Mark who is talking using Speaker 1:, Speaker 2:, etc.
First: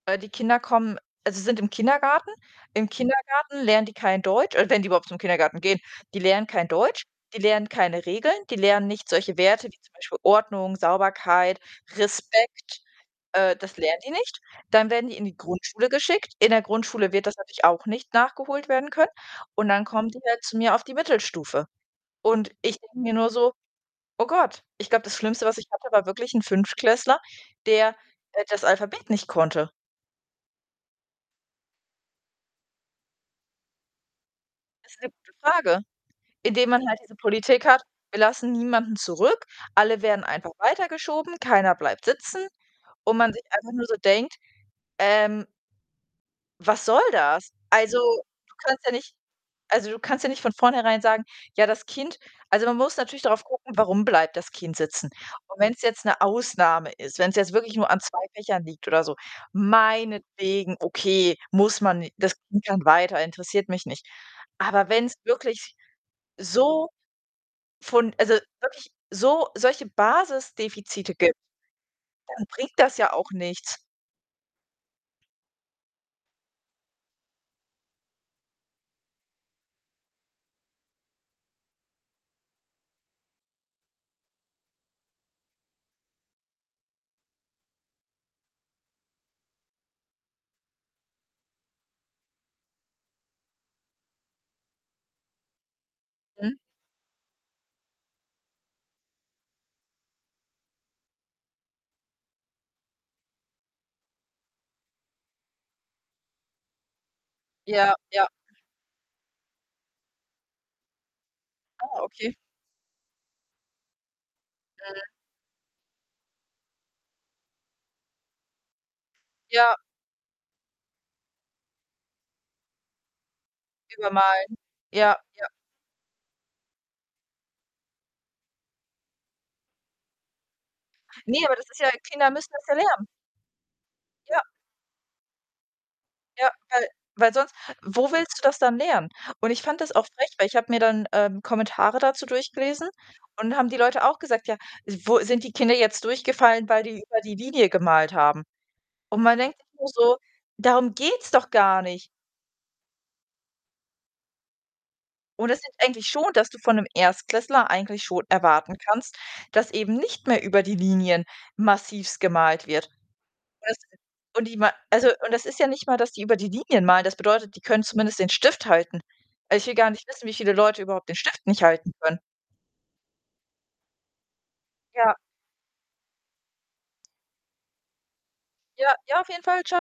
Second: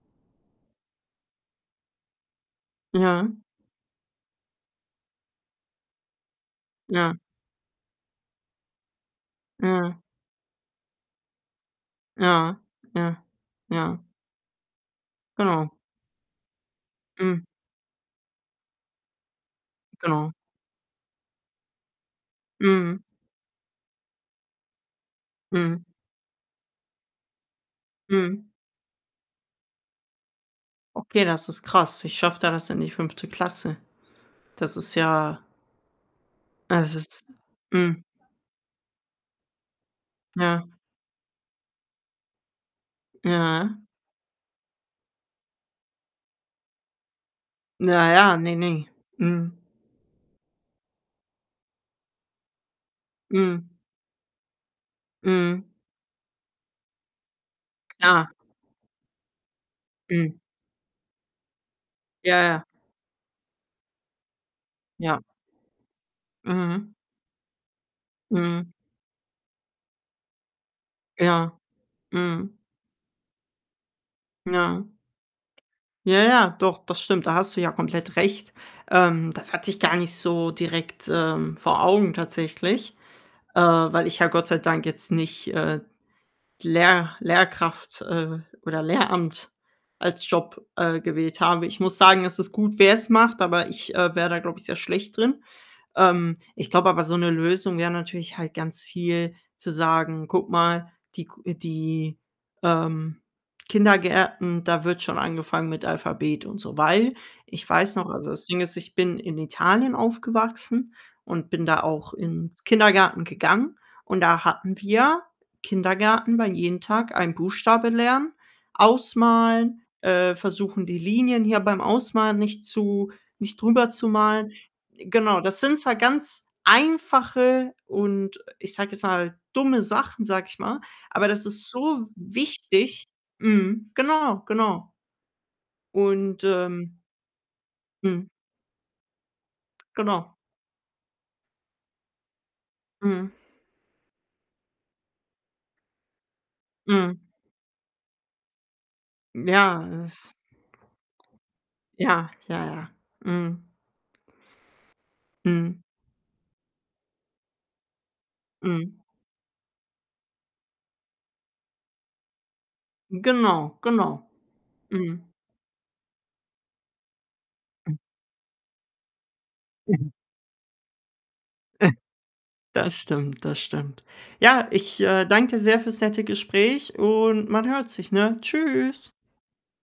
Speaker 1: Äh, die Kinder kommen also, sind im Kindergarten. Im
Speaker 2: Ja.
Speaker 1: Kindergarten lernen die kein Deutsch oder wenn die überhaupt zum Kindergarten gehen, die lernen kein Deutsch,
Speaker 2: Ja.
Speaker 1: die lernen keine Regeln, die lernen nicht solche Werte wie zum
Speaker 2: Ja.
Speaker 1: Beispiel Ordnung, Sauberkeit,
Speaker 2: Ja.
Speaker 1: Respekt,
Speaker 2: Ja.
Speaker 1: äh, das lernen
Speaker 2: Ja.
Speaker 1: die nicht. Dann werden die in die
Speaker 2: Genau.
Speaker 1: Grundschule geschickt. In der Grundschule wird das
Speaker 2: Mhm.
Speaker 1: natürlich auch nicht nachgeholt werden können. Und dann kommen die
Speaker 2: Genau.
Speaker 1: halt zu mir auf die Mittelstufe. Und ich denke
Speaker 2: Mhm.
Speaker 1: mir nur so: „Oh Gott.“ Ich glaube, das Schlimmste, was ich
Speaker 2: Mhm.
Speaker 1: hatte, war wirklich 'n Fünftklässler, der der
Speaker 2: Mhm.
Speaker 1: das Alphabet nicht konnte.
Speaker 2: Okay, das ist krass. Wie schafft er das in die 5. Klasse. Das
Speaker 1: Das
Speaker 2: ist
Speaker 1: ist 'ne gute
Speaker 2: ja
Speaker 1: Frage, indem
Speaker 2: Ja,
Speaker 1: man
Speaker 2: das
Speaker 1: halt diese
Speaker 2: ist
Speaker 1: Politik hat:
Speaker 2: mhm.
Speaker 1: „Wir lassen niemanden zurück. Alle werden einfach
Speaker 2: Ja.
Speaker 1: weitergeschoben. Keiner bleibt sitzen“, und man sich einfach
Speaker 2: Ja.
Speaker 1: nur so denkt, ähm „Was soll das?“ Also,
Speaker 2: Ja, ja, ne,
Speaker 1: du
Speaker 2: ne.
Speaker 1: kannst ja nicht
Speaker 2: Mhm.
Speaker 1: also, du kannst ja nicht von vornherein sagen: „Ja, das Kind“ also, man muss natürlich darauf
Speaker 2: Mhm.
Speaker 1: gucken, warum bleibt das Kind sitzen? Und
Speaker 2: Mhm.
Speaker 1: wenn's jetzt 'ne Ausnahme ist, wenn's jetzt wirklich nur an 2
Speaker 2: Klar.
Speaker 1: Fächern liegt oder so,
Speaker 2: Mhm.
Speaker 1: meinetwegen, okay, muss man ni das
Speaker 2: Ja, ja.
Speaker 1: Kind kann weiter, interessiert mich nicht. Aber wenn's
Speaker 2: Ja.
Speaker 1: wirklich so
Speaker 2: Mhm.
Speaker 1: von also,
Speaker 2: Mhm.
Speaker 1: wirklich so solche Basisdefizite gibt,
Speaker 2: Ja,
Speaker 1: dann
Speaker 2: mhm.
Speaker 1: bringt das ja auch nichts.
Speaker 2: Ja. Ja, ja, doch, das stimmt. Da hast du ja komplett recht. Ähm, das hatte ich gar nicht so direkt, ähm, vor Augen tatsächlich, äh, weil ich ja Gott sei Dank jetzt nicht, äh, die Lehr Lehrkraft, äh, oder Lehramt als Job, äh, gewählt habe. Ich muss sagen, es ist gut, wer's macht, aber ich, äh, wäre da, glaube ich, sehr schlecht drin. Ähm,
Speaker 1: Mhm.
Speaker 2: ich glaube aber, so 'ne Lösung wäre natürlich halt ganz viel zu sagen: „Guck mal, die g die, ähm, Kindergärten, da wird schon angefangen mit Alphabet und so.“ Weil ich
Speaker 1: Ja,
Speaker 2: weiß noch
Speaker 1: ja.
Speaker 2: also, das Ding ist, ich bin in Italien aufgewachsen und bin da
Speaker 1: Ah,
Speaker 2: auch
Speaker 1: okay.
Speaker 2: ins Kindergarten gegangen. Und da hatten
Speaker 1: Mhm.
Speaker 2: wir Kindergarten war jeden Tag ein Buchstabe lernen,
Speaker 1: Ja.
Speaker 2: ausmalen, äh, versuchen, die Linien hier beim Ausmalen nicht zu nicht drüber zu malen.
Speaker 1: Übermalen. Ja,
Speaker 2: Genau,
Speaker 1: ja.
Speaker 2: das sind zwar ganz einfache und, ich sage jetzt mal, dumme Sachen, sage ich mal, aber das
Speaker 1: Ne, aber das
Speaker 2: ist
Speaker 1: ist ja
Speaker 2: so
Speaker 1: Kinder müssen das ja lernen.
Speaker 2: wichtig. Mhm,
Speaker 1: Ja.
Speaker 2: genau, genau. Und,
Speaker 1: Ja, weil
Speaker 2: ähm
Speaker 1: weil sonst wo
Speaker 2: Mhm.
Speaker 1: willst du das dann lernen? Und ich fand das auch frech,
Speaker 2: Genau.
Speaker 1: weil ich habe mir dann, ähm, Kommentare dazu durchgelesen
Speaker 2: Mhm.
Speaker 1: und dann haben die Leute auch gesagt, ja, wo „Sind die Kinder jetzt durchgefallen, weil die
Speaker 2: Mhm.
Speaker 1: über die Linie gemalt haben?“ Und man denkt sich
Speaker 2: Ja,
Speaker 1: nur
Speaker 2: äh,
Speaker 1: so:
Speaker 2: f
Speaker 1: „Darum geht's doch gar nicht.“
Speaker 2: ja, ja, ja. Mhm.
Speaker 1: Und es sind
Speaker 2: Mhm.
Speaker 1: eigentlich schon dass du von 'nem Erstklässler eigentlich schon erwarten
Speaker 2: Mhm.
Speaker 1: kannst, dass eben nicht mehr über die Linien massivst gemalt wird. Das
Speaker 2: Genau, genau.
Speaker 1: und die mal also,
Speaker 2: Mhm.
Speaker 1: und das ist ja nicht mal, dass die über die Linien malen. Das bedeutet, die können zumindest den Stift halten. Weil ich will gar nicht wissen, wie viele Leute überhaupt den Stift nicht halten können.
Speaker 2: Das stimmt, das stimmt. Ja, ich,
Speaker 1: Ja.
Speaker 2: äh, danke dir sehr fürs nette Gespräch und man hört sich, ne?
Speaker 1: Ja,
Speaker 2: Tschüss.
Speaker 1: ja, auf jeden Fall. Tscha